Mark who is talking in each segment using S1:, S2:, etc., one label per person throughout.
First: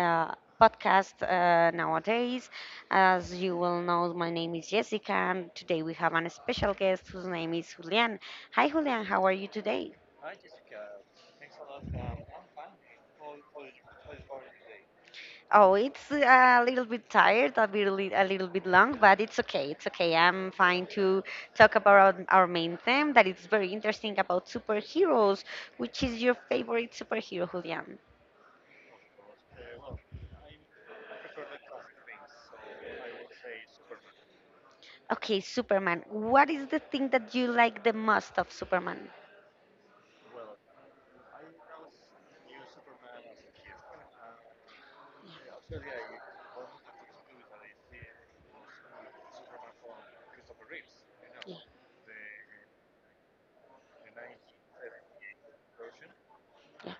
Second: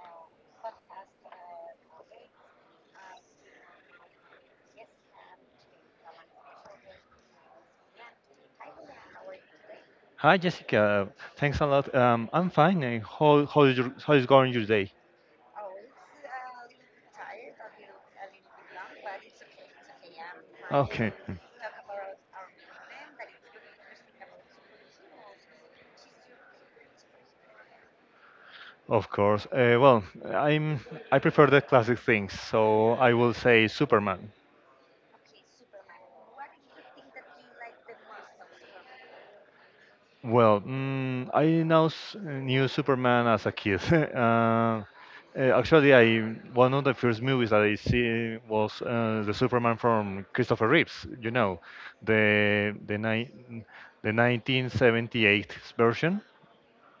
S1: podcast nowadays. As you will know, my name is Jessica, and today we have a special guest whose name is Julian. Hi, Julian. How are you today?
S2: Hi, Jessica. Thanks a lot. I'm fine. And how is your, how is going your day?
S1: Oh, it's a little bit tired, a little bit long, but it's okay. It's okay. I'm fine
S2: Okay,
S1: to talk about our main theme that is very interesting about superheroes. Which is your favorite superhero, Julian?
S2: of course. Well, I prefer the classic things, so I will say Superman.
S1: Okay, Superman. What is the thing that you like the most of Superman?
S2: Well, I now knew Superman as a kid. Actually, I one of the first movies that I see was the Superman from Christopher Reeves. You
S1: Yeah,
S2: know, the the ni- the 1978 version.
S1: yeah,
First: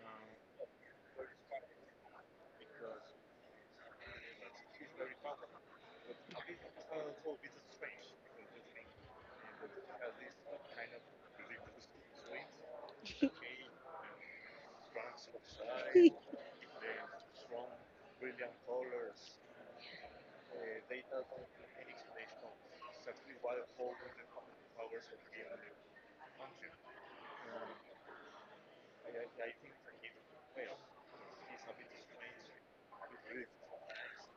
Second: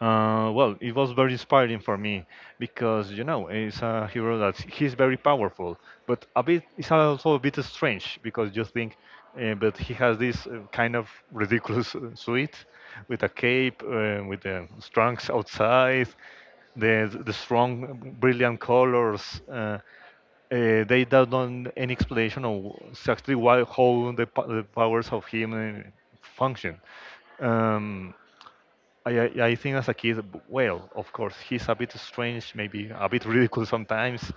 S2: Well, it was very inspiring for me because you know it's a hero that he's very powerful, but a bit it's also a bit strange because you think, but he has this kind of ridiculous suit with a cape, with the trunks outside, the strong, brilliant colors. They don't know any explanation of exactly why how the, the powers of him function. Um, I think as a kid, well, of course, he's a bit strange, maybe a bit ridiculous sometimes,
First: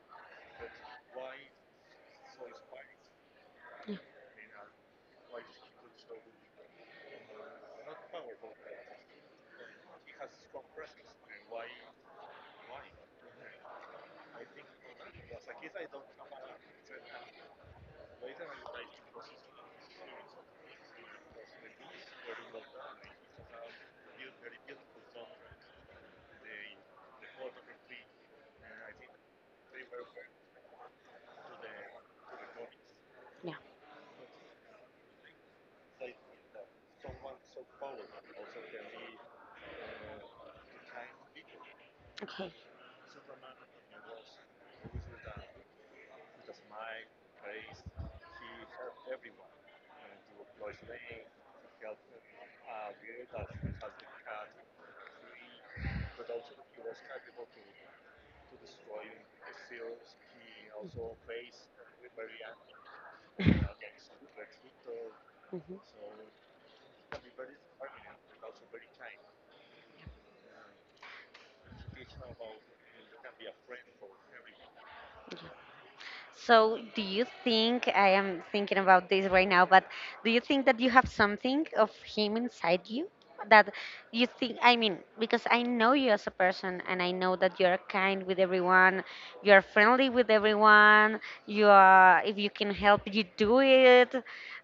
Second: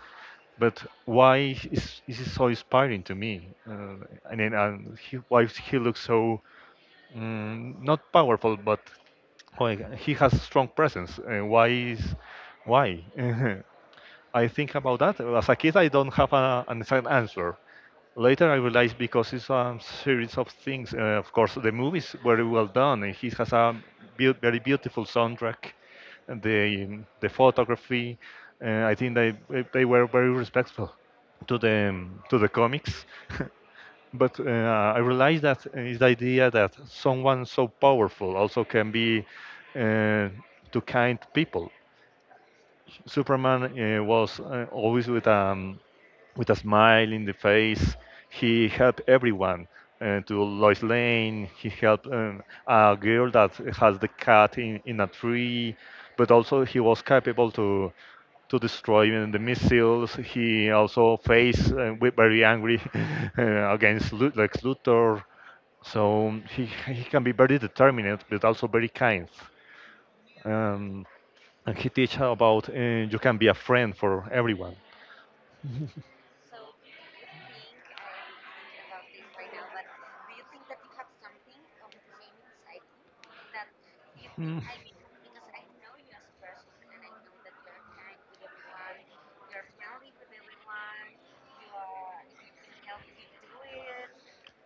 S2: but is he so inspiring to me? And then and he, why he looks so not powerful, but like, he has strong presence. Why? I think about that. As a kid, I don't have a, an exact answer. Later, I realized because it's a series of things. Of course, the movie is very well done, and he has a very beautiful soundtrack. And the photography, I think they were very respectful to the comics.
S1: yeah.
S2: But I realized that is the idea that someone so powerful also can be uh, to kind people.
S1: Okay.
S2: Superman was always with a smile in the face. He helped everyone. To Lois Lane, he helped a girl that has the cat in a tree, but also he was capable to destroy the missiles. He also faced very angry against Lex Luthor,
S1: Mhm.
S2: so he can be very determined but also very kind. Um, and he teach about you can be a friend for everyone.
S1: So, do you think, I am thinking about this right now, but do you think that you have something of him inside you that you
S2: Mm.
S1: think? I mean, because I know you as a person, and I know that you're kind with everyone, you're friendly with everyone. You are, if you can help, you do it.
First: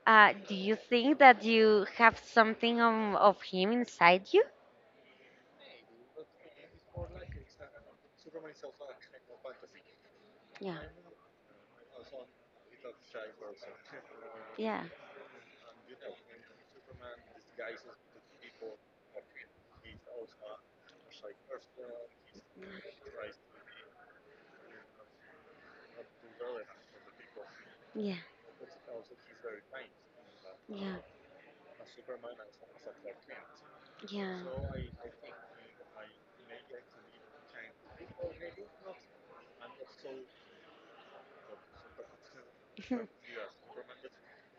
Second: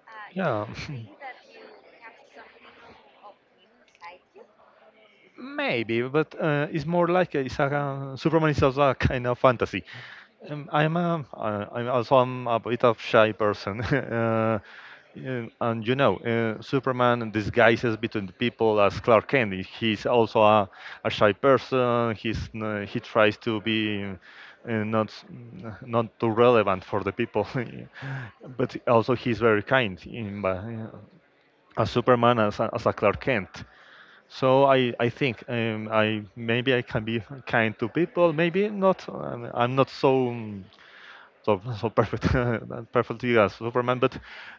S1: Do
S2: Yeah.
S1: you think that you have something of him inside you?
S2: Maybe, but it's more like it's a Superman is also a kind of fantasy.
S1: Yeah,
S2: I'm a bit of shy person,
S1: yeah,
S2: yeah, and you know, Superman disguises between the people as Clark Kent. He's also a shy person. He tries to be uh, not s- not too relevant for the people,
S1: yeah,
S2: but also he's very kind.
S1: yeah,
S2: As Superman as as a Clark Kent. So I think I maybe I can be kind to people. Maybe not. I'm not so so, so perfect not
S1: yeah.
S2: perfectly as Superman, but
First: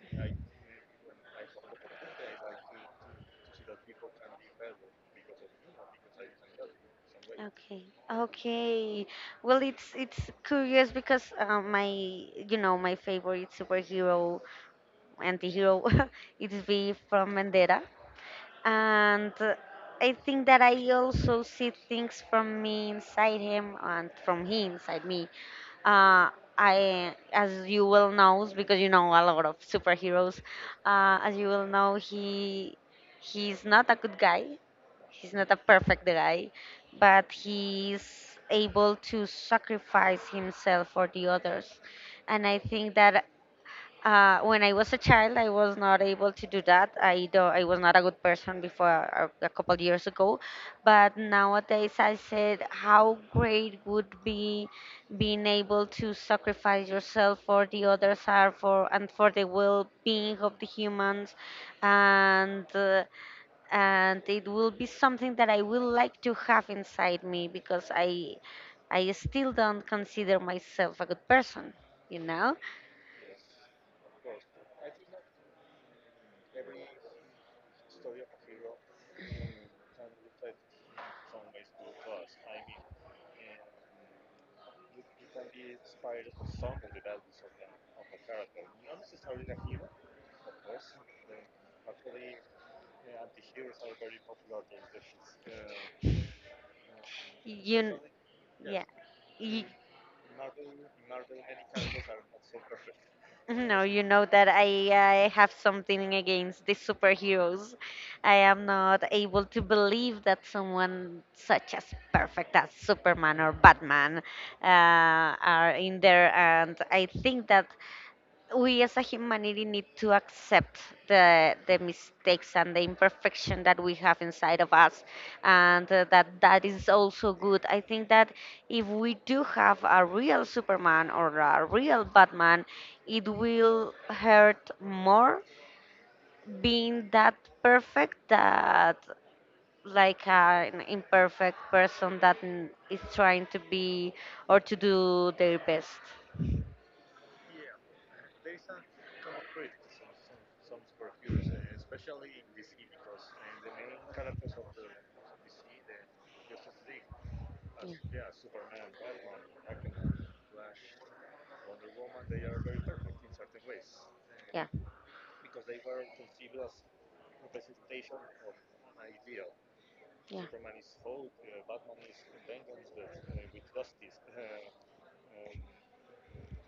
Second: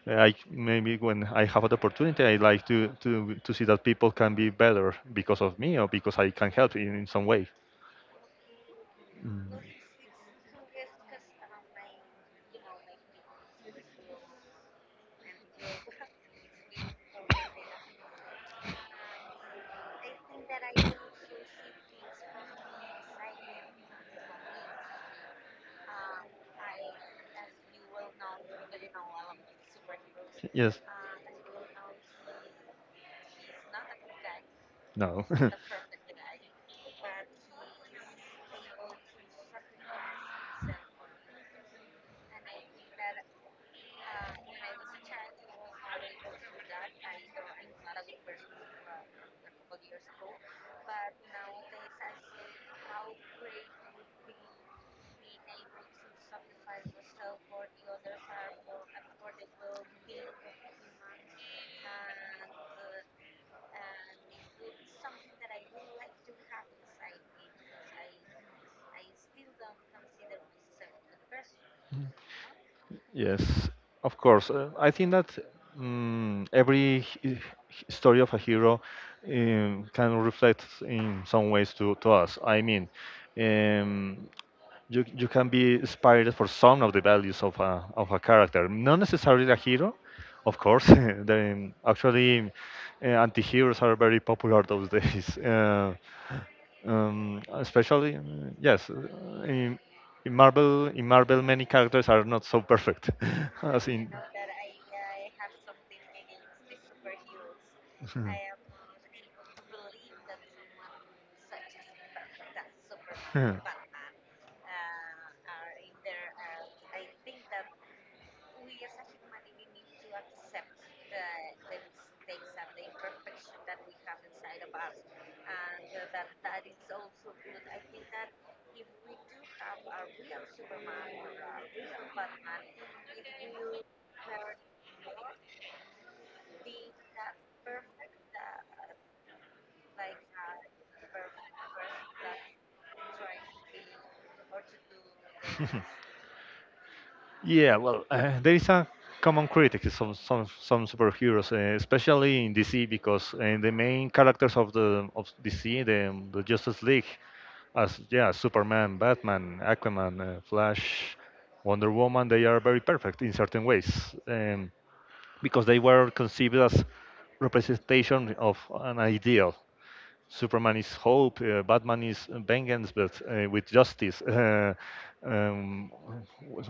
S2: I maybe when I have an opportunity, I like to see that people can be better because of me or because I can help in some way.
S1: Okay. Okay.
S2: Mm.
S1: Well, it's curious because my my favorite superhero, antihero it's V from Vendetta, and I think that I also see things from me inside him and from he inside me. Uh, I, as you well knows, because you know a lot of superheroes,
S2: Yes.
S1: as you will know, he's not a good guy.
S2: No.
S1: He's not a perfect guy, but he's able to sacrifice himself for the others, and I think that when I was a child, I was not able to do that. I was not a good person before a couple of years ago, but nowadays I said how great would be being able to sacrifice yourself for the others are for and for the well-being of the humans, and uh, and it will be something that I will like to have inside me because I still don't consider myself a good person, you know.
S2: Yes, of course. I think that every story of a hero can reflect in some ways to us. I mean, um, you can be inspired for some of the values of of a character, not necessarily a hero, of course. Then actually, anti-heroes are very popular those days.
S1: You.
S2: Especially yes
S1: Yeah. Y-.
S2: in, in marvel many characters are not so perfect
S1: No,
S2: as
S1: you
S2: in
S1: know that I have something against the superheroes. I am not able to believe that someone such as perfect as Superman or
S2: Mhm.
S1: Batman are in there, and I think that we as a humanity need to accept the mistakes and the imperfection that we have inside of us and that that is also good. I think that if we do have a real Superman or a real Batman, it will hurt more being that perfect that like an imperfect person that n- is trying to be or to do their best.
S2: Yeah, well, there is a common critic to some some superheroes, especially in DC, because the main characters of the of DC, the Justice League, as
S1: Yeah.
S2: yeah, Superman, Batman, Aquaman, Flash, Wonder Woman, they are very perfect in certain ways,
S1: Yeah,
S2: because they were conceived as representation of an ideal,
S1: yeah,
S2: Superman is hope, Batman is vengeance, but with justice. Um,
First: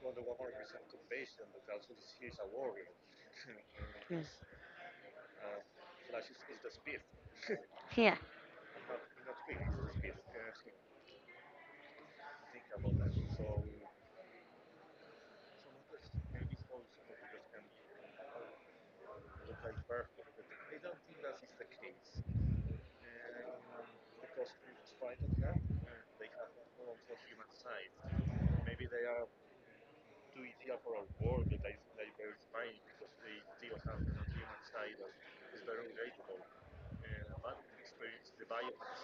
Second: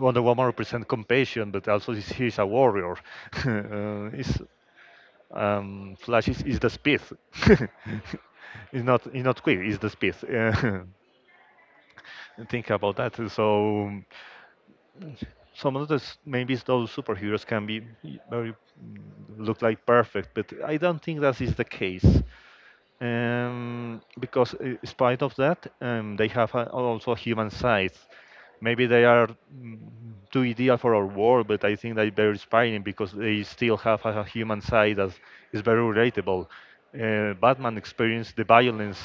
S2: Wonder Woman represents compassion, but also he is a warrior. Is
S1: yes.
S2: Flash is the speed.
S1: Yeah.
S2: It's not He's not quick. It's the speed. Think about that. So some of those maybe those superheroes can be very mm, look like perfect, but I don't think that is the case because in spite of that, they have also human sides. Maybe they are too ideal for our world, but I think they're very inspiring because they still have a human side that is very relatable. Batman experienced the violence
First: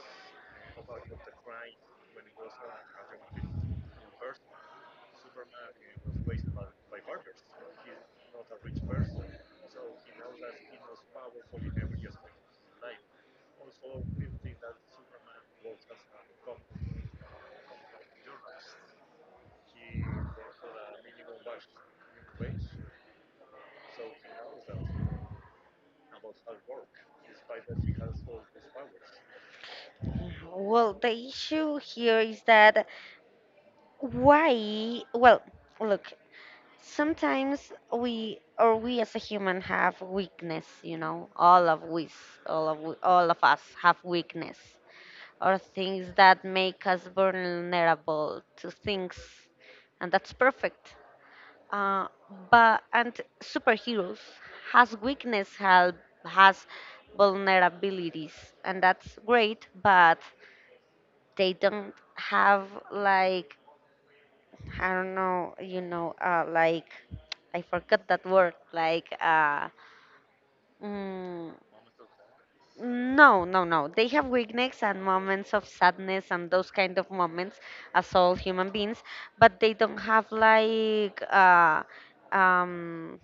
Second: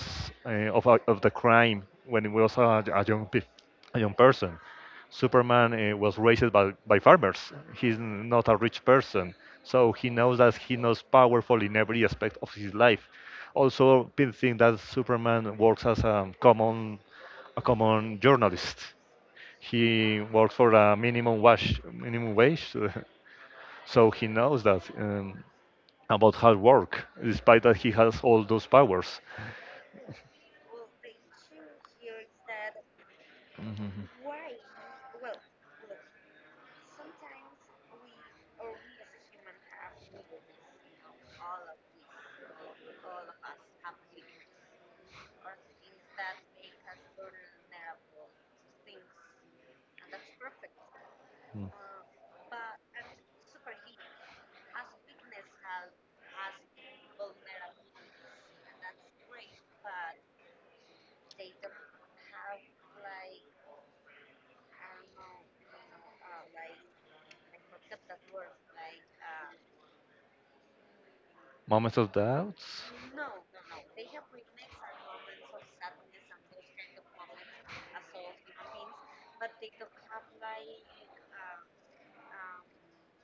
S2: of the crime when he was a young person. Superman was raised by farmers. Not a rich person, so he knows that he knows powerful in every aspect of his life. Also, people think that Superman works as a common journalist. He works for a minimum wage, so he knows that about hard work, despite that he has all those powers.
S1: Well, the issue here is that
S2: Mhm.
S1: why? Well, look, sometimes we or we as a human have weakness. All of us have weakness, or things that make us vulnerable to things, and that's perfect.
S2: Mm.
S1: Uh, but, and superheroes has weakness, help has vulnerabilities, and that's great. But they don't have like, I don't know, like, I forgot that word, like. Mm,
S2: Moments of doubts.
S1: No, no, no. They have weakness and moments of sadness and those kind of moments as all human beings, but they don't have like um,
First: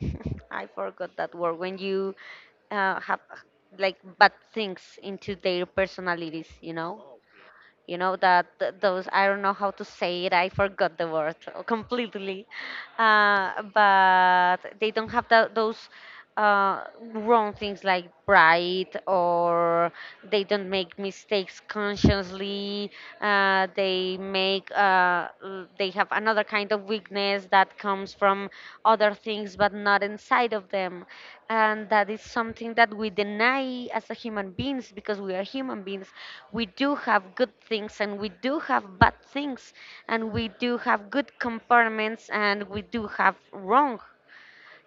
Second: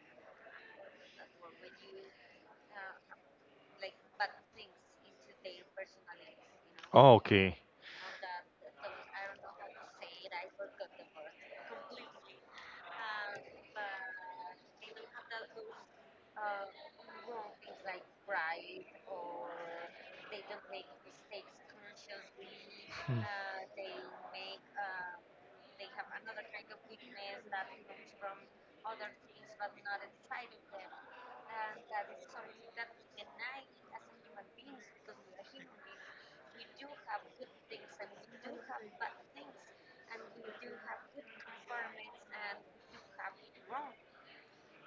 S1: I forgot that word. When you have like bad things into their personalities, you know?
S2: Oh, okay.
S1: You know that th- those, I don't know how to say it. I forgot the word completely. But they don't have that, those uh, wrong things like pride, or they don't make mistakes consciously. They make l- they have another kind of weakness that comes from other things but not inside of them. And that is something that we deny as a human beings because we are human beings. We do have good things and we do have bad things and we do have good compartments and we do have wrong,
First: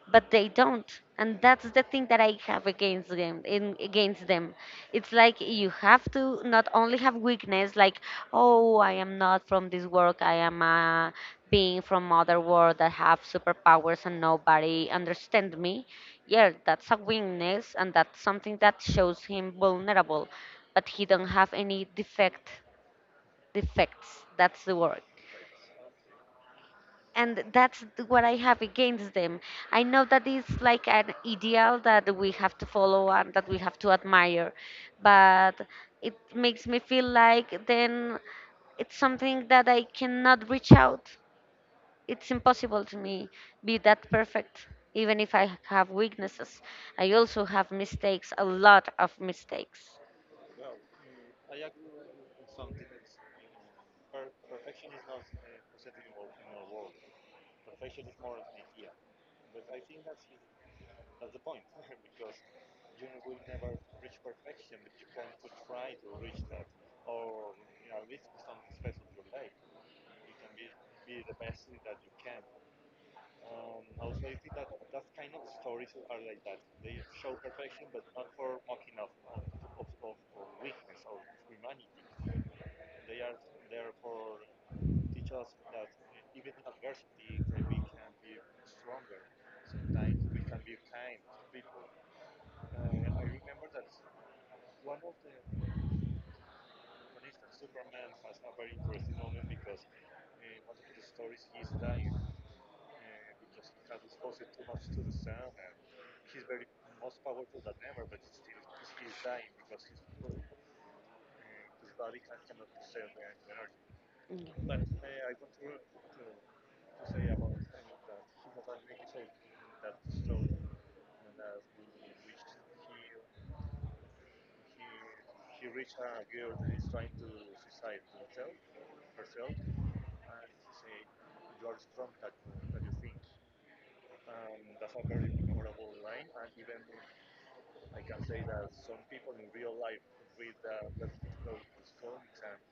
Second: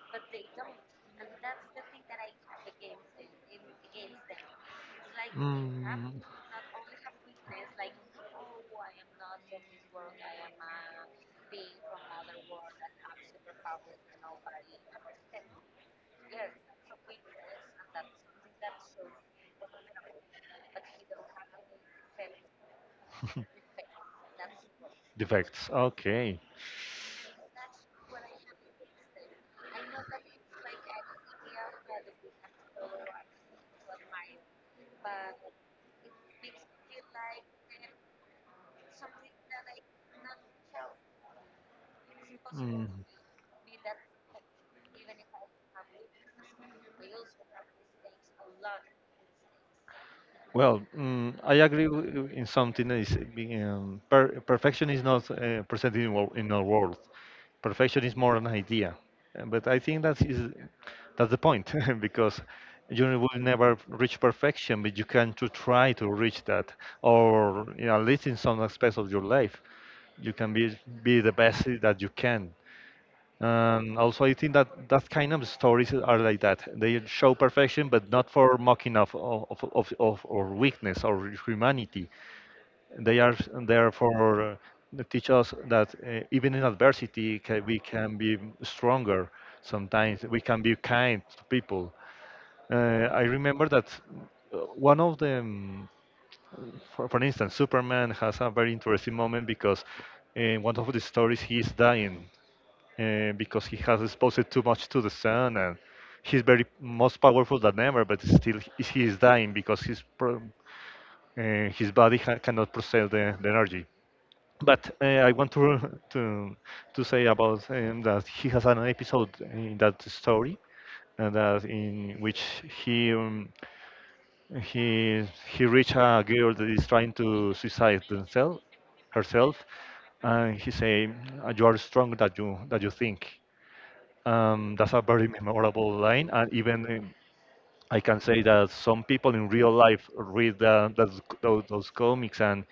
S1: but they don't, and that's the thing that I have against them in against them. It's like you
S2: Mm,
S1: have to not only have weakness, like, oh, I am not from this world, I am a being from other world that have superpowers and nobody understand me. Yeah, that's a weakness and that's something that shows him vulnerable, but he don't have any defect. Defects, that's the word.
S2: defects. Okay.
S1: And that's th- what I have against them. I know that it's like an ideal that we have to follow and that we have to admire, but it makes me feel like then it's something that I cannot reach out. It's impossible
S2: Mm.
S1: to me be that perfect, even if I have weaknesses. I also have mistakes, a lot of mistakes.
S2: Well, I agree in something that is being perfection is not present in, in our world. Perfection is more an idea. But I think that is that's the point because you will never reach perfection, but you can to try to reach that, or you know, at least in some aspects of your life, you can be the best that you can. And also, I think that that kind of stories are like that. They show perfection, but not for mocking of or weakness or humanity. They are there for to teach us that even in adversity, ca we can be stronger. Sometimes we can be kind to people. I remember that one of the for instance, Superman has a very interesting moment because in one of the stories he is dying because he has exposed too much to the sun and he's very most powerful than ever but still he is dying because his body cannot process the energy but I want to to say about that he has an episode in that story and that in which he um, he he reach a girl that is trying to suicide themselves herself and he say, You are stronger than you that you think." That's a very memorable line, and even I can say that some people in real life read the, those comics and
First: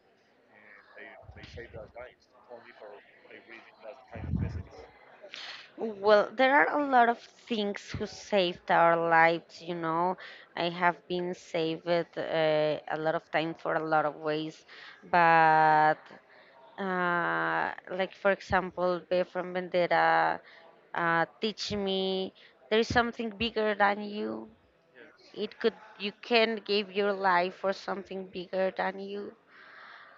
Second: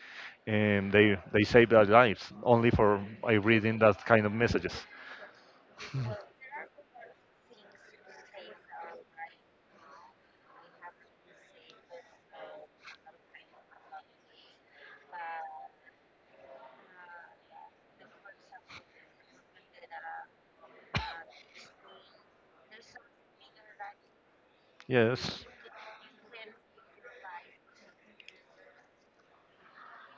S2: they save their lives only for by reading that kind of messages.
S1: Well, there are a lot of things who saved our lives. I have been saved a lot of time for a lot of ways, but like for example, B from Vendetta teach me there is something bigger than you.
S2: Yes.
S1: It could, you can give your life for something bigger than you.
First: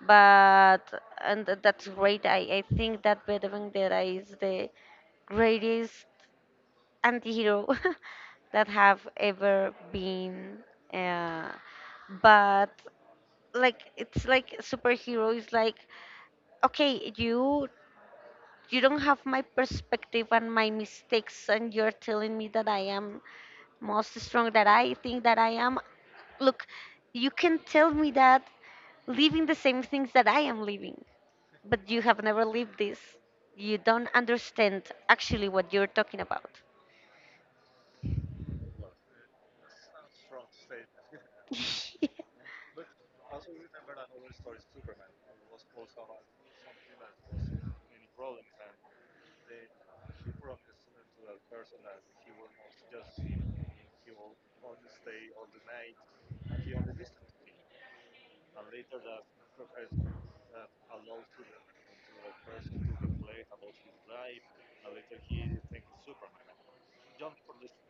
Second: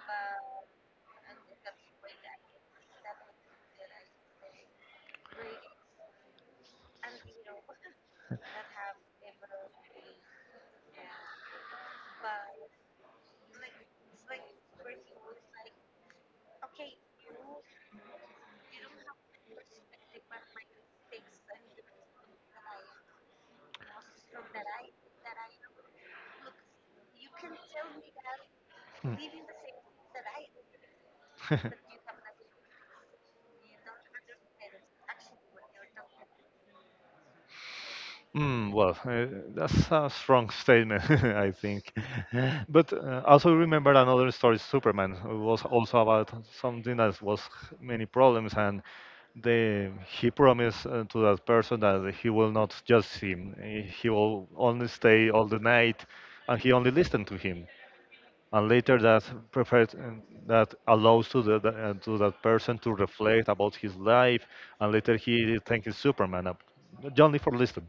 S1: But and th- that's great. I think that B from Vendetta is the greatest anti-hero that have ever been, uh, but like, it's like superhero is like, okay, you don't have my perspective and my mistakes and you're telling me that I am most strong that I think that I am. Look, you can tell me that living the same things that I am living, but you have never lived this. You don't understand actually what you're talking about.
S2: Well, that's a strong statement, I think. But also remember another story, Superman, it was also about something that was many problems, and the he promised to that person that he will not judge him. He will only stay all the night, and he only listened to him. And later, that prepared that allows to the, to that person to reflect about his life, and later he thanks Superman, only for listening.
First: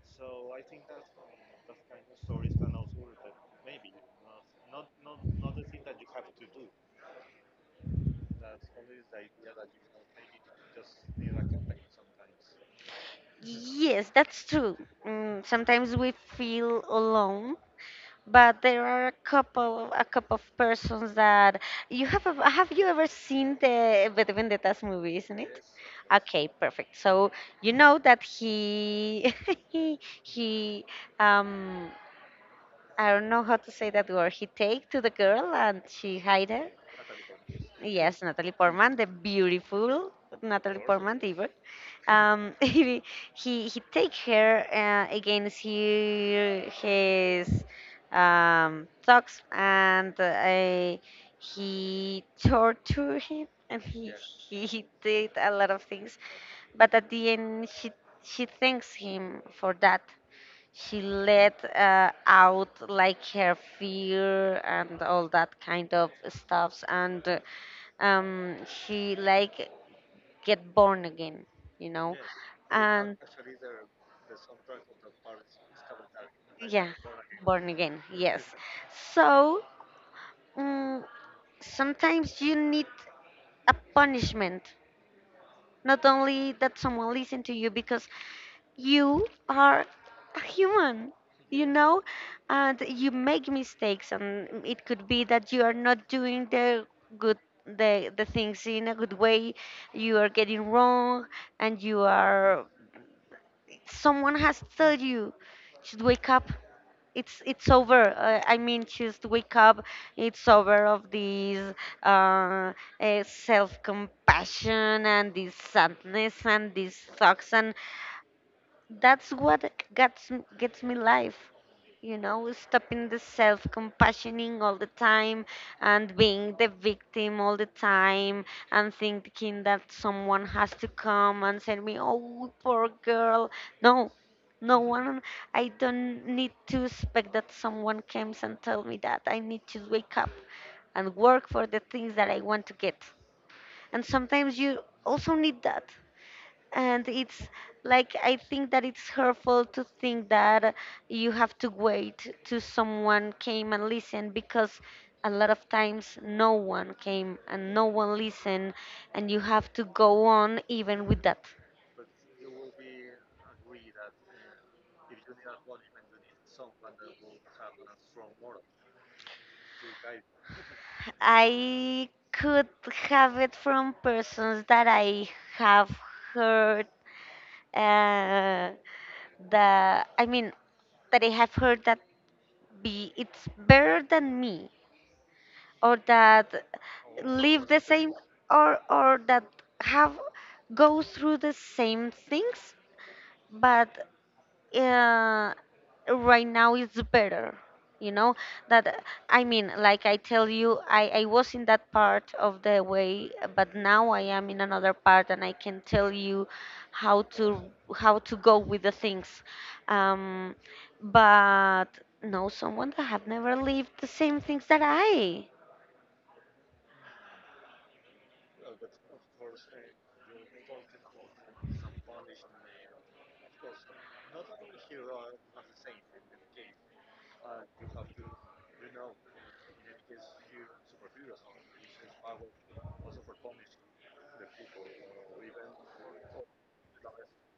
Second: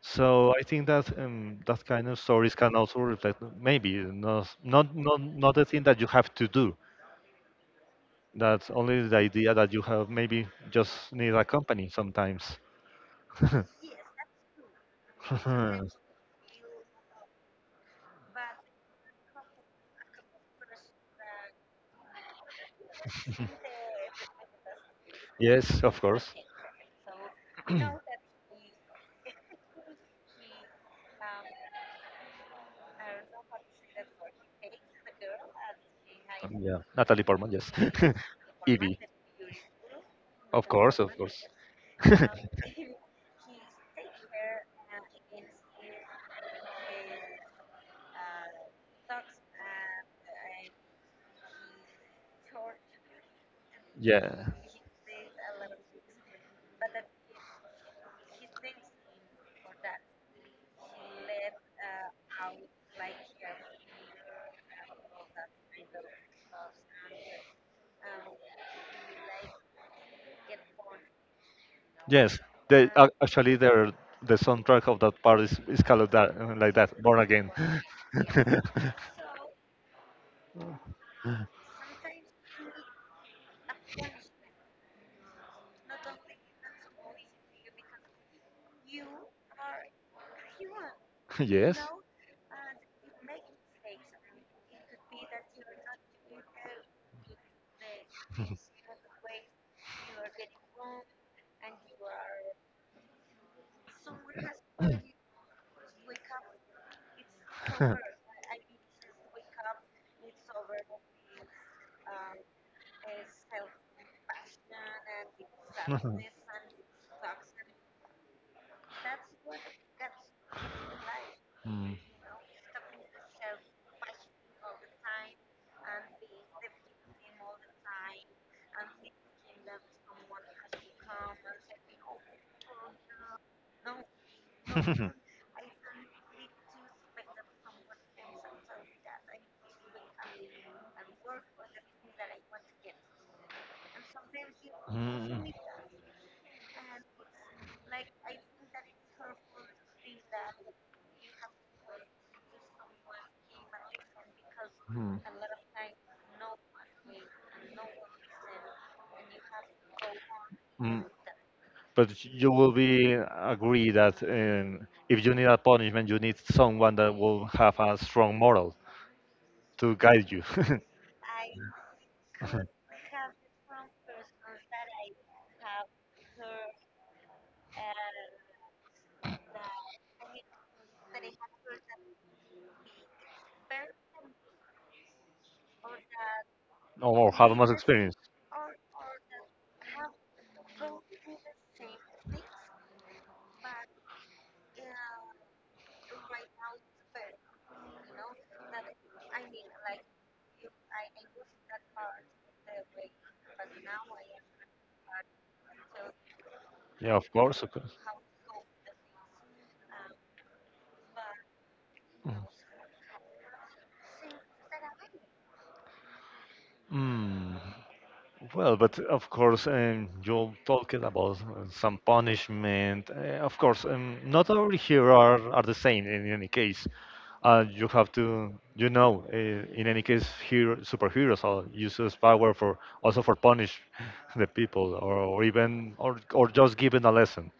S2: So I think that that kind of stories can also reflect maybe not the thing that you have to do. That's only the idea that you have maybe just need a company sometimes.
S1: Yes, that's true. Mm, sometimes we feel alone, but there are a couple of persons that you have. A-. Have you ever seen the V de Vendettas movie? Isn't it?
S2: Yes, of course.
S1: Okay, perfect. So, you know that he he um I don't know how to say that word. He take to the girl and she hide her.
S2: Yeah, Natalie Portman. Yes,
S1: Yes, Natalie Portman,
S2: Evie.
S1: the beautiful
S2: Of
S1: Natalie
S2: course, of
S1: Portman,
S2: course.
S1: diva. Um, he he take her against he, his thoughts and he tortured him and he,
S2: Yeah.
S1: he he did a lot of things. But at the end, she thanks him for that. She let out like her fear and all that kind of stuffs and. She like get born again, you know. Yes,
S2: Yes, they
S1: and
S2: actually the soundtrack of that part is called that
S1: like,
S2: like
S1: yeah,
S2: that, Born Again.
S1: born again. Yes. So, mm, sometimes you need a punishment, not only that someone listen to you, because you are a human, you Yes,
S2: Yes.
S1: know, and you make mistakes, and it could be that you are not doing the good, the things in a good way, you are getting wrong, and you yes, are. Someone has told you, just wake up. It's over. I mean, just wake up. It's over of this uh, self compassion and this
S2: Mm.
S1: sadness and these thoughts. And that's what gets m- gets me life, you know, stopping the self compassioning all the time and being the victim all the time and thinking that someone has to come and send me, oh, poor girl. No, no one. I don't need to expect that someone comes and tell me that I need to wake up and work for the things that I want to get. And sometimes you
S2: Mm,
S1: also
S2: mm,
S1: need that, and it's like, I think that it's hurtful to think that you have to wait till someone came and listened, because a lot of times no one came and no one listened, and you have to go on
S2: mm.
S1: even with that.
S2: But you will be agree that if you need a punishment, you need someone that will have a strong moral to guide you,
S1: I could have it from persons that I have heard, uh, the, I mean, that I have heard that be it's better than me, or that
S2: or have
S1: live
S2: much
S1: the same,
S2: experience.
S1: or that have go through the same things, but uh, right now it's better, you know, that I mean, like I tell you, I was in that part of the way, but now I am in another part and I can tell you
S2: Yeah,
S1: how
S2: of
S1: to
S2: course. Of course.
S1: how to go with the things. um, but no someone that have never lived the same things that I.
S2: Mm. Well, but of course, you talked about some punishment. Of course, not all here are the same in any case. You have to, you know, in any case, here superheroes are uses power for also for punish the people, or just giving a lesson.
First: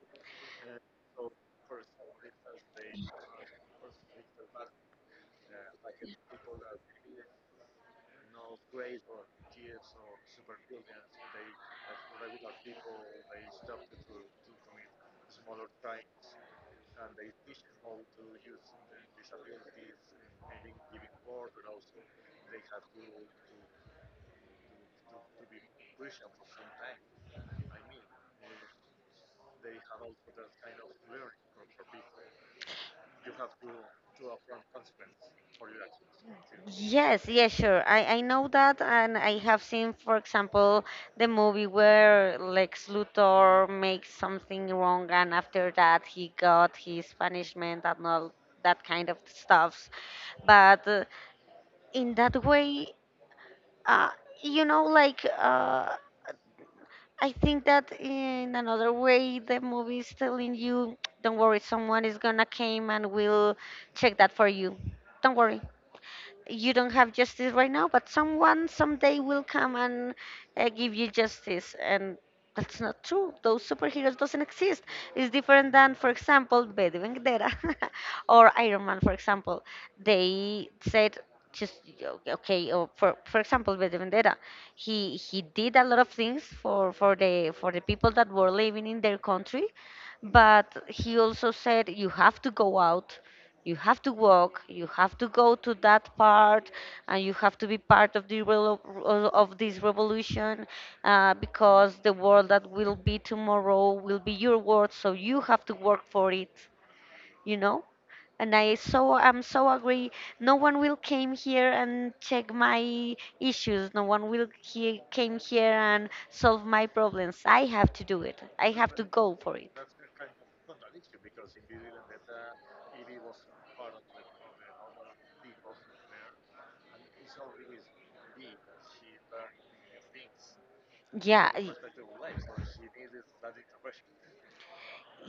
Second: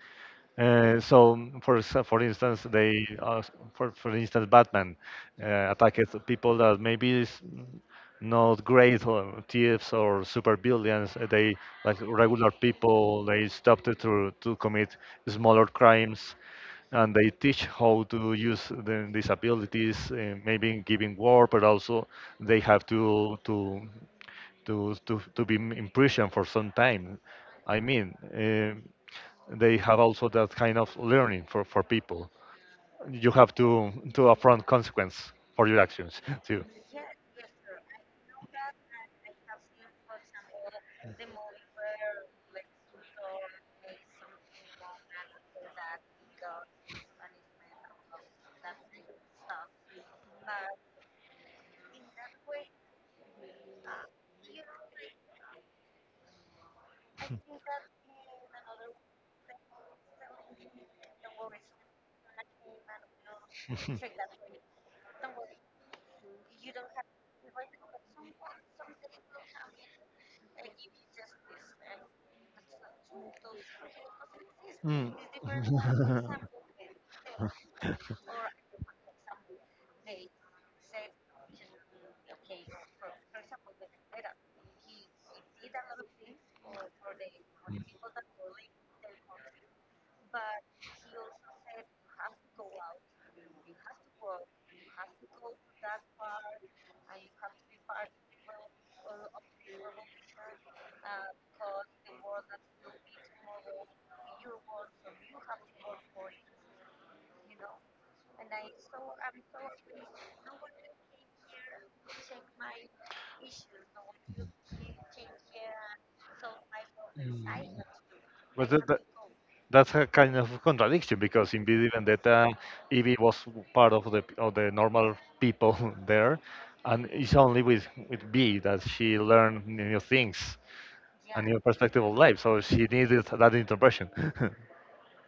S2: So for instance, they for instance Batman attacked people that maybe is not great or thieves or super villains. They like regular people. They stopped it to commit smaller crimes, and they teach how to use the disabilities, maybe in giving war, but also they have to be in prison for some time. I mean. They have also that kind of learning for people. You have to affront consequence for your actions too.
S1: Yes, yes, sure. I know that, and I have seen, for example, the movie where Lex Luthor makes something wrong, and after that he got his punishment and all that kind of stuff. But in that way, uh, you know, like uh, I think that in another way, the movie is telling you, don't worry, someone is gonna came and will check that for you. Don't worry. You don't have justice right now, but someone someday will come and give you justice. And that's not true. Those superheroes doesn't exist.
S2: Mm.
S1: It's different than, for example, V de Vendetta or Iron Man, for example. They said just o- okay. Or for example, V de Vendetta, he did a lot of things for the people that were living in their country, but he also said you have to go out, you have to walk, you have to go to that part, and you have to be part of the of this revolution because the world that will be tomorrow will be your world, so you have to work for it you know and I so I'm so agree. No one will came here and check my issues. No one will he came here and solve my problems. I have to do it. I
S2: But that,
S1: have to
S2: that-
S1: go for it.
S2: that's a kind of contradiction because in V D Vendetta, Evie was part of the normal people there, and it's only with B that she learned new things. Yeah. A
S1: Yeah,
S2: new perspective of life. So she needed that intervention.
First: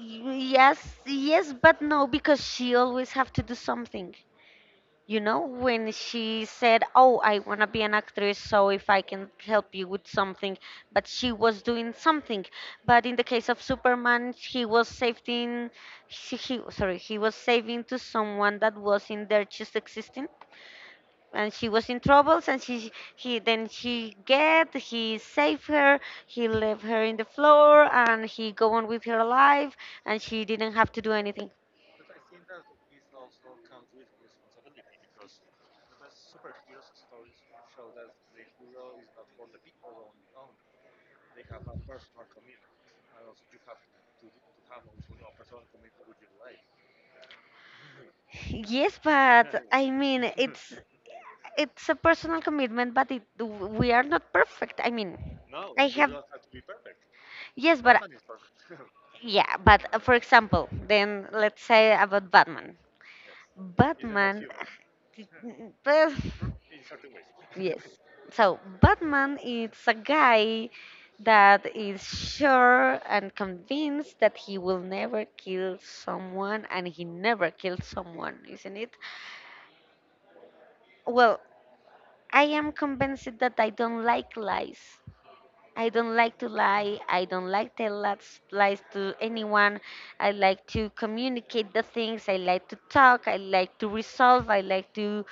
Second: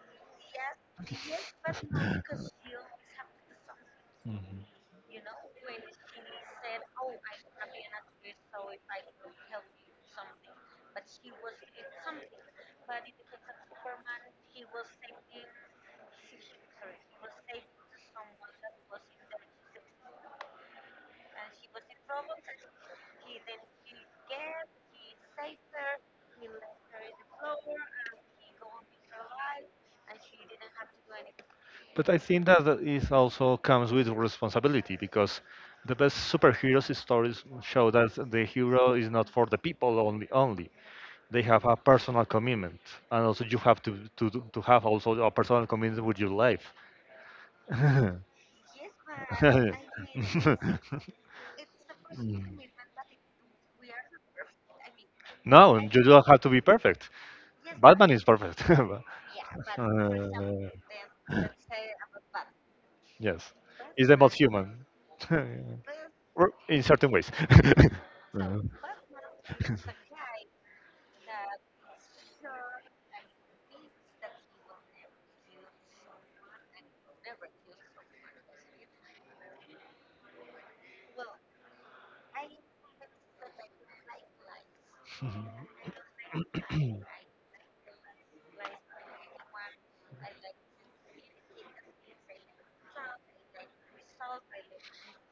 S1: yes, yes, but no, because she always have to do something.
S2: Mhm.
S1: You know, when she said, "Oh, I wanna be an actress, so if I can help you with something," but she was doing something. But in the case of Superman, he was saving, he sorry, he was saving to someone that was in there just existing, and she was in troubles, and she he then she get he saved her. He left her in the floor and he go on with her life, and she didn't have to do anything.
S2: But I think that is also comes with responsibility because the best superheroes stories show that the hero is not for the people only. They have a personal commitment, and also you have to to have also a personal commitment with your life. Correct.
S1: Yes, but I mean it's a personal commitment, but it, we are not perfect. I mean,
S2: No,
S1: I
S2: you
S1: have,
S2: don't have to be perfect.
S1: yes, but
S2: Batman is perfect.
S1: yeah, but for example,
S2: Uh,
S1: then let's say about Batman.
S2: a Yes, he's the most
S1: Batman.
S2: human,
S1: Human. Well,
S2: or in certain ways.
S1: yes.
S2: Uh,
S1: So Batman is a guy that is sure and convinced that he will never kill someone, and he never killed someone, isn't it? Well, I am convinced that I don't like lies. I don't like to lie. I don't like to tell lies to anyone. I like to communicate the things. I like to talk. I like to resolve. I like to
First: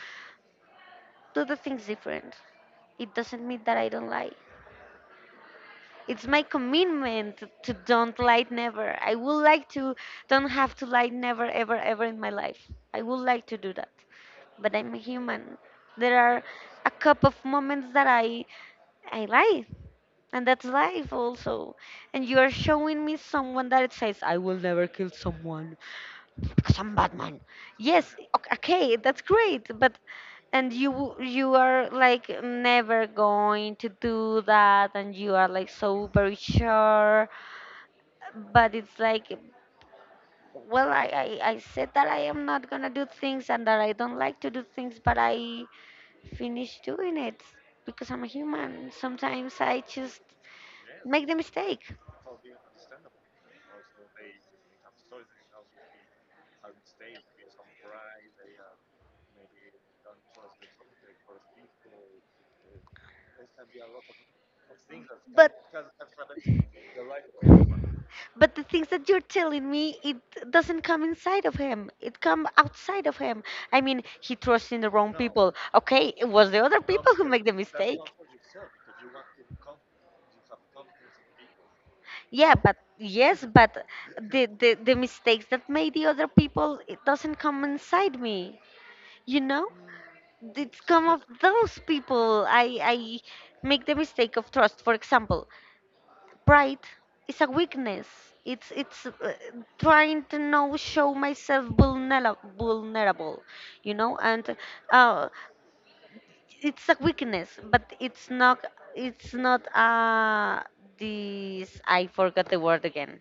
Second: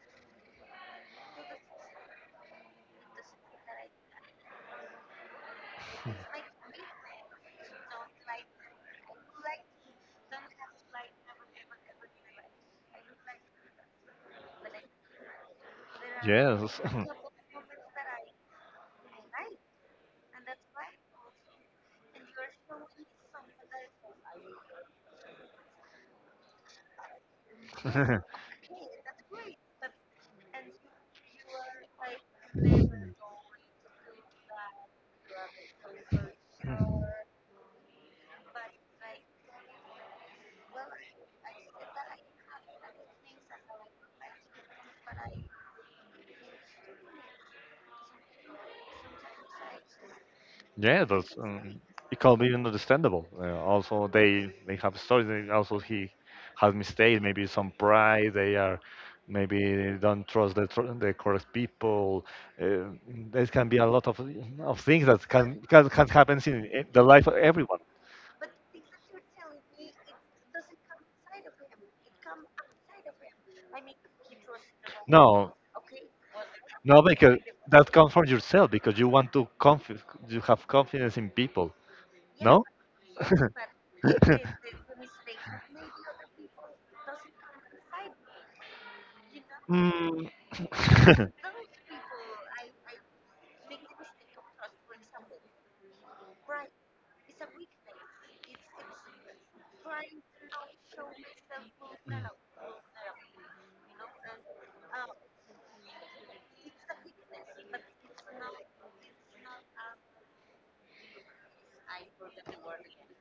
S1: do the things different. It doesn't mean that I don't lie.
S2: no
S1: It's my commitment to don't lie never. I would like to don't have to lie never ever ever in my life. I would like to do that. But I'm a human. There are
S2: Yes.
S1: a couple of moments that I lie. And that's life also. And you are showing me someone that it says I will never kill someone because I'm Batman. Yes, okay, that's great, but and you are like never going to do that, and you are like so very sure, but it's like, well, I said that I am not gonna do things and that I don't like to do things, but I finish doing it because I'm a human. Sometimes I just
S2: Yeah,
S1: make the
S2: that's
S1: mistake.
S2: it can be understandable. Also, they have stories. And also, he has mistakes. Maybe some pride. They are maybe they don't trust the correct people. Uh, there can be a lot of things that
S1: But
S2: can happen in the life of everyone.
S1: but the things that you're telling me, it doesn't come inside of him, it come outside of him. I mean, he trusts in the wrong people.
S2: No,
S1: Okay, it was the other
S2: no,
S1: people who
S2: because
S1: make the
S2: that
S1: mistake.
S2: comes from yourself because you have confidence in people.
S1: Yeah,
S2: No.
S1: but yes, but the mistakes that made the other people, it doesn't come inside me. You know,
S2: Mm.
S1: it's come of those people. I make the mistake of trust. For example, pride is a weakness. It's trying to now show myself vulnerable, you know, and uh, it's a weakness, but it's not, it's not this, I forgot the word again.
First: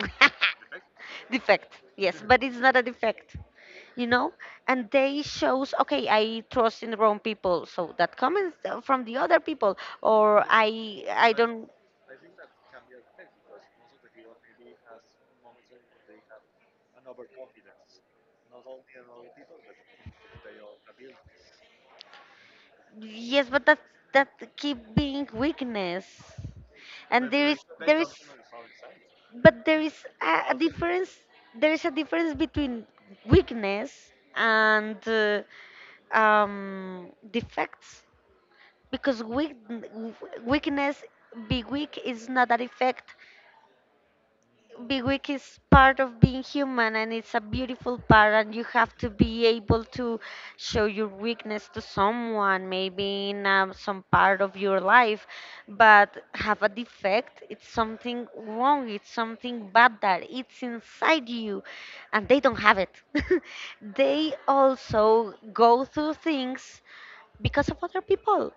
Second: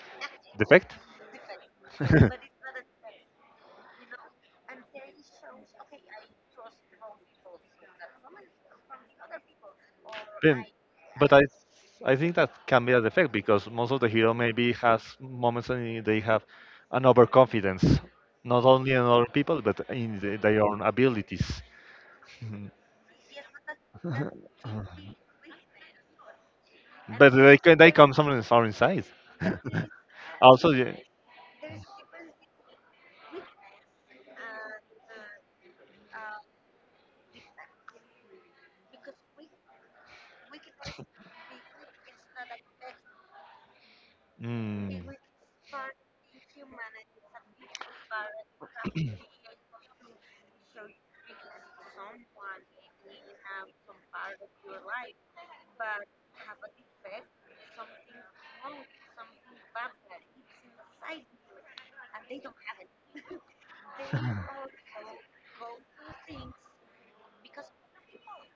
S2: Defect?
S1: Defect, yes, but it's not a defect, you know. And they shows, okay, I trust in the wrong people, so that comes from the other people, or
S2: Then,
S1: i
S2: but
S1: i
S2: I,
S1: don't.
S2: I think that can be a defect because most of the hero maybe has moments when they have an overconfidence, not only in other people but in the, their own abilities. Mhm.
S1: Yes, but that keep being weakness. And
S2: But
S1: there is,
S2: they can they
S1: there is,
S2: come from the foreign side.
S1: but there is a
S2: Also, yeah.
S1: difference. There is a difference between weakness and defects. Because weak, weakness, be weak is not a defect. Big
S2: Mm.
S1: weak is part of being human and it's a beautiful part, and you have to be able to show your weakness to someone maybe in some part of your life. But have a defect, it's something wrong, it's something bad that it's inside you, and they don't have it. They also go through things because of other people.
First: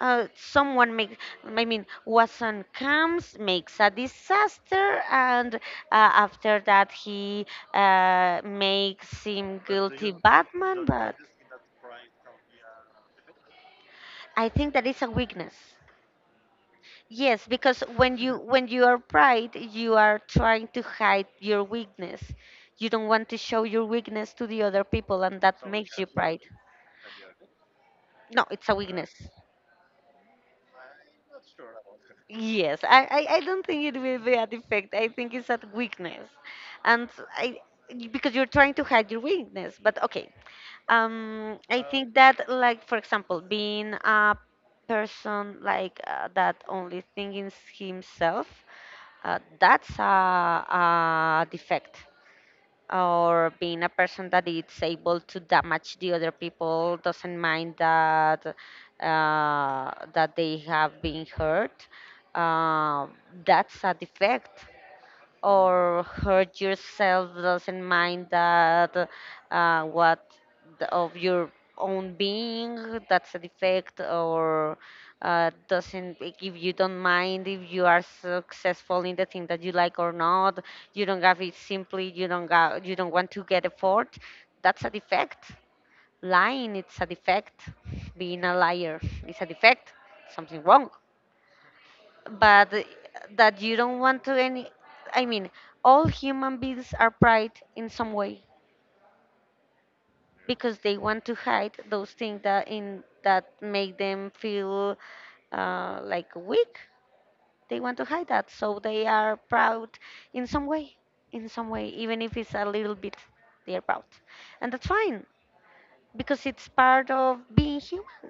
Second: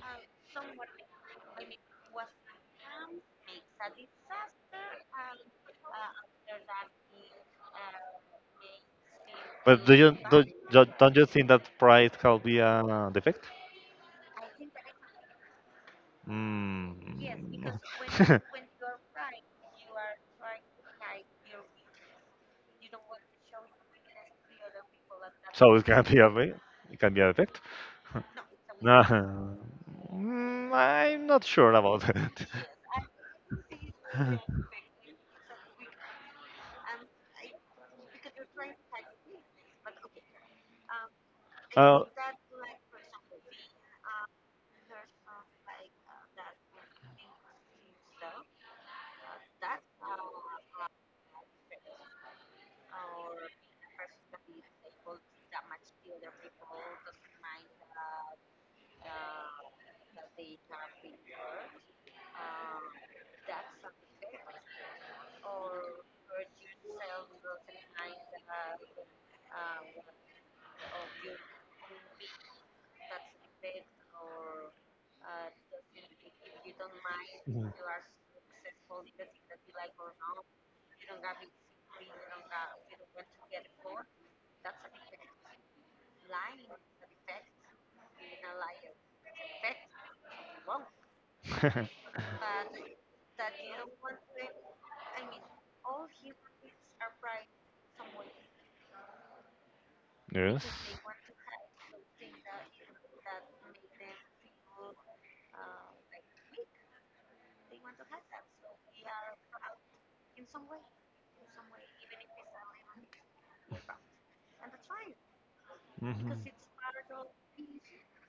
S1: Someone makes, I mean, Watson comes, makes a disaster, and after that he makes him
S2: But
S1: guilty Batman,
S2: do
S1: but
S2: don't you think that pride can be a defect?
S1: I think that is a weakness.
S2: Mm.
S1: Yes, because when you, when you are pride, you are trying to hide your weakness. You don't want to show your weakness to the other people, and that
S2: So it
S1: makes
S2: can
S1: you
S2: be a
S1: pride.
S2: way. It can be a defect.
S1: No, it's a
S2: No,
S1: weakness.
S2: I'm not sure about that.
S1: Yes, I don't think it will be a defect. I think it's a weakness. And I, because you're trying to hide your weakness. But okay. I
S2: Uh,
S1: think that, like, for example, being a person like that only thinks himself, that's a defect. Or being a person that is able to damage the other people, doesn't mind that that they have been hurt, uh, that's a defect. Or hurt yourself, doesn't mind that what the, of your own being, that's a defect. Or doesn't, if you don't mind if
S2: mm.
S1: you are successful in the thing that you like or not, you don't have it, simply you don't got, you don't want to get effort, that's a defect. Lying, it's a defect. Being a liar is a defect, something wrong. But that you don't want to any, I mean, all human beings are pride in some way,
S2: yes.
S1: because they want to hide those things that in that make them feel like weak. They want to hide that, so they are proud in some way, in some way, even if it's a little bit, they are proud. And that's fine,
S2: Mhm.
S1: because it's part of being human.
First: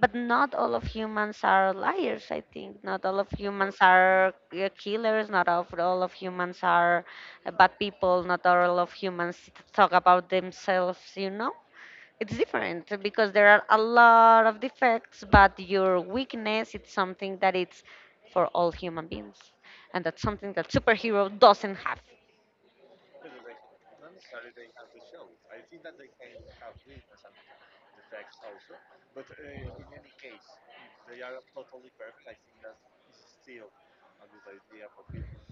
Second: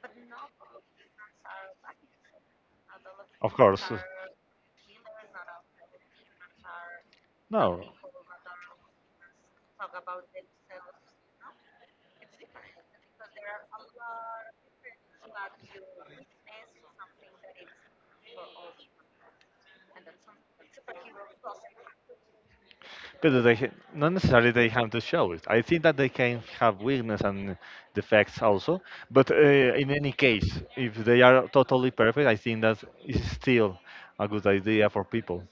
S1: But not all of humans are liars, I think. Not all of
S2: Of
S1: humans
S2: course.
S1: are killers. Not all of, all of humans are bad
S2: No.
S1: people. Not all of humans talk about themselves, you know? It's different because there are a lot of defects, but your weakness, it's something that it's for all human beings. And that's something that superhero doesn't have.
S2: Because not necessarily they have to show it. I think that they can have weakness and defects also. But in any case, if they are totally perfect, I think that is still a good idea for people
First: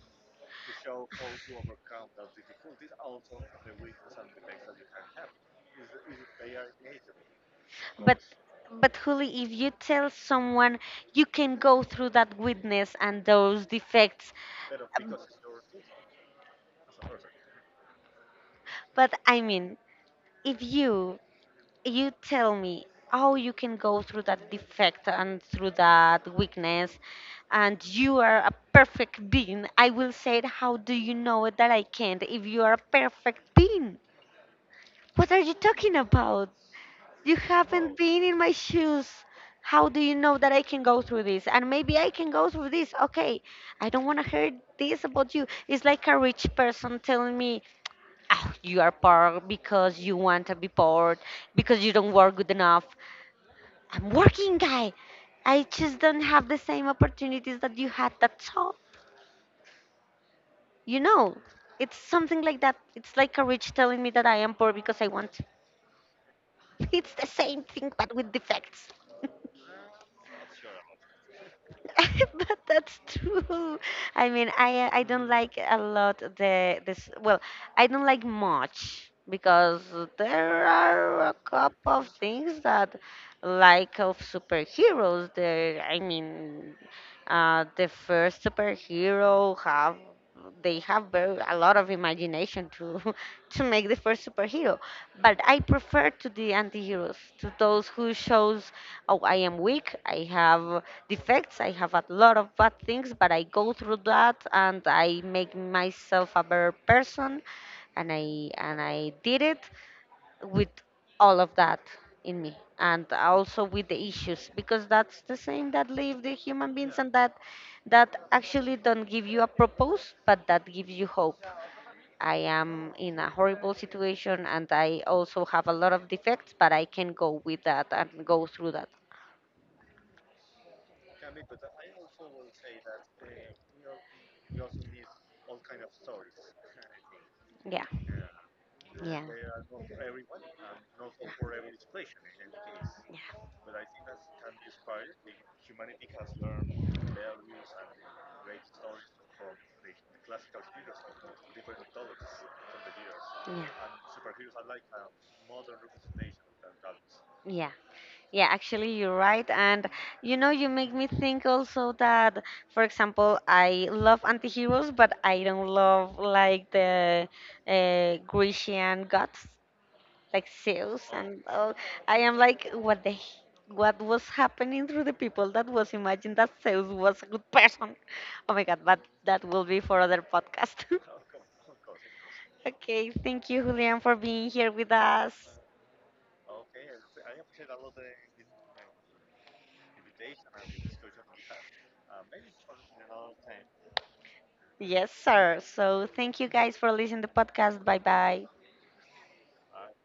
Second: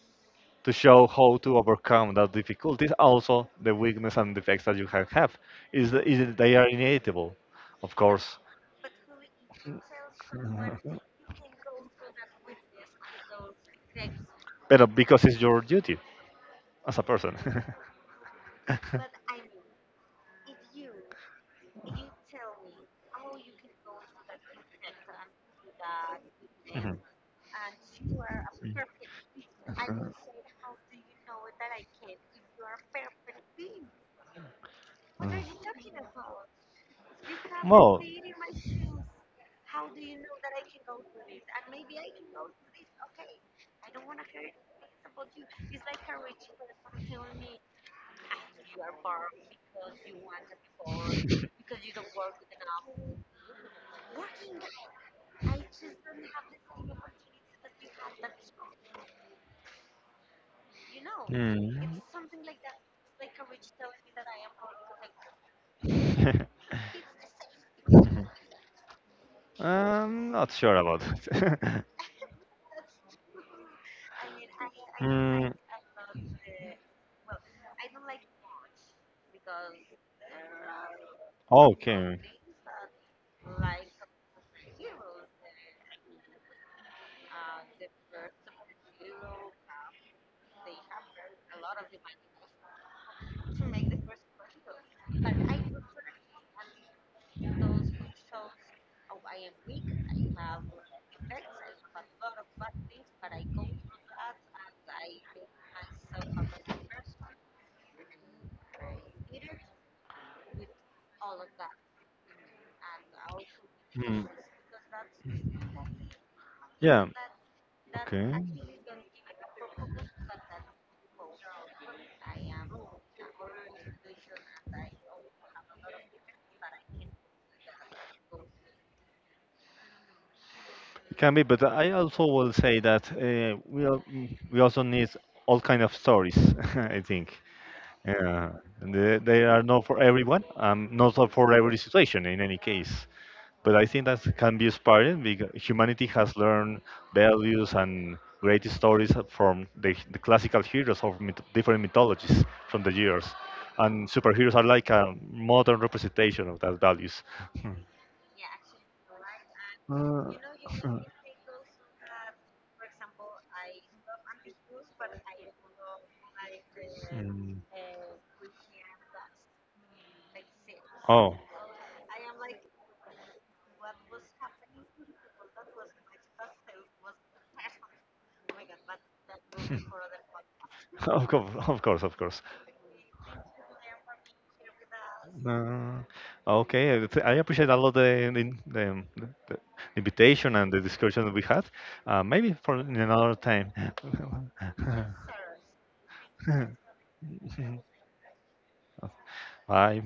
S2: to show how to overcome that difficulties. Also, the weakness and defects that you can have is they are inevitable, of
S1: But
S2: course.
S1: but Huli, if you tell someone you can go through that weakness and those defects.
S2: But because it's your duty as a person.
S1: But I mean, if you tell me how you can go through that defect and through that weakness, and you are a perfect being, I will say, how do you know that I can't? If you are a perfect being, what are you talking about? You haven't been in my shoes. How do you know that I can go through this? And maybe I can go through this. Okay, I don't want to hear this about you. It's like a rich person telling me, "Ah, you are poor because you want to be poor, because you don't work good enough. I'm working, guy. I just don't have the same opportunities that you had. That's all. You know, it's something like that. It's like a rich telling me that I am poor because I want. It's the same thing, but with defects.
S2: I'm not sure about it. I
S1: But that's true. I mean, I don't like a lot the this. Well, I don't like much because there are a
S2: about
S1: couple of
S2: okay.
S1: things that like of superheroes. There, I mean, the first superhero have, they have very, a lot of imagination to to make the first superhero. But I prefer to the anti-heroes, to those who shows, oh, I am weak, I have defects. I have a lot of bad things, but I go through that and I make myself a better person. And I did it with all of that in me, and also with the issues, because that's the same that live the human beings,
S2: Yeah.
S1: and that that actually don't give you a purpose, but that gives you hope. I am in a horrible situation and I also have a lot of defects, but I can go with that and go through that.
S2: Can be, but I also will say that mm, we also need all kind of stories. I think
S1: Yeah.
S2: uh,
S1: Yeah.
S2: they are not for everyone, not so for every situation in any case.
S1: Yeah.
S2: But I think that can be inspiring because humanity has learned values and great stories from the classical heroes of different mythologies from the years, and superheroes are like a modern representation of that values.
S1: Yeah, yeah, actually, you're right. And you
S2: You
S1: know, you make
S2: know,
S1: me think also that, for example, I love anti-heroes, but I don't love like the
S2: mm.
S1: Grecian gods. Like Sales
S2: Oh.
S1: and all. I am like, what the, what was happening through the people that was imagined that Sales was a good person. Oh my God, but that will be for other podcast.
S2: Of course, of course, of course.
S1: Okay, thank you, Julian, for being here with us.
S2: Uh, okay, I appreciate a lot the invitation and the discussion we had. Maybe for in another time.
S1: Yes, sir. So thank you guys for listening to the podcast. Bye bye.
S2: Bye.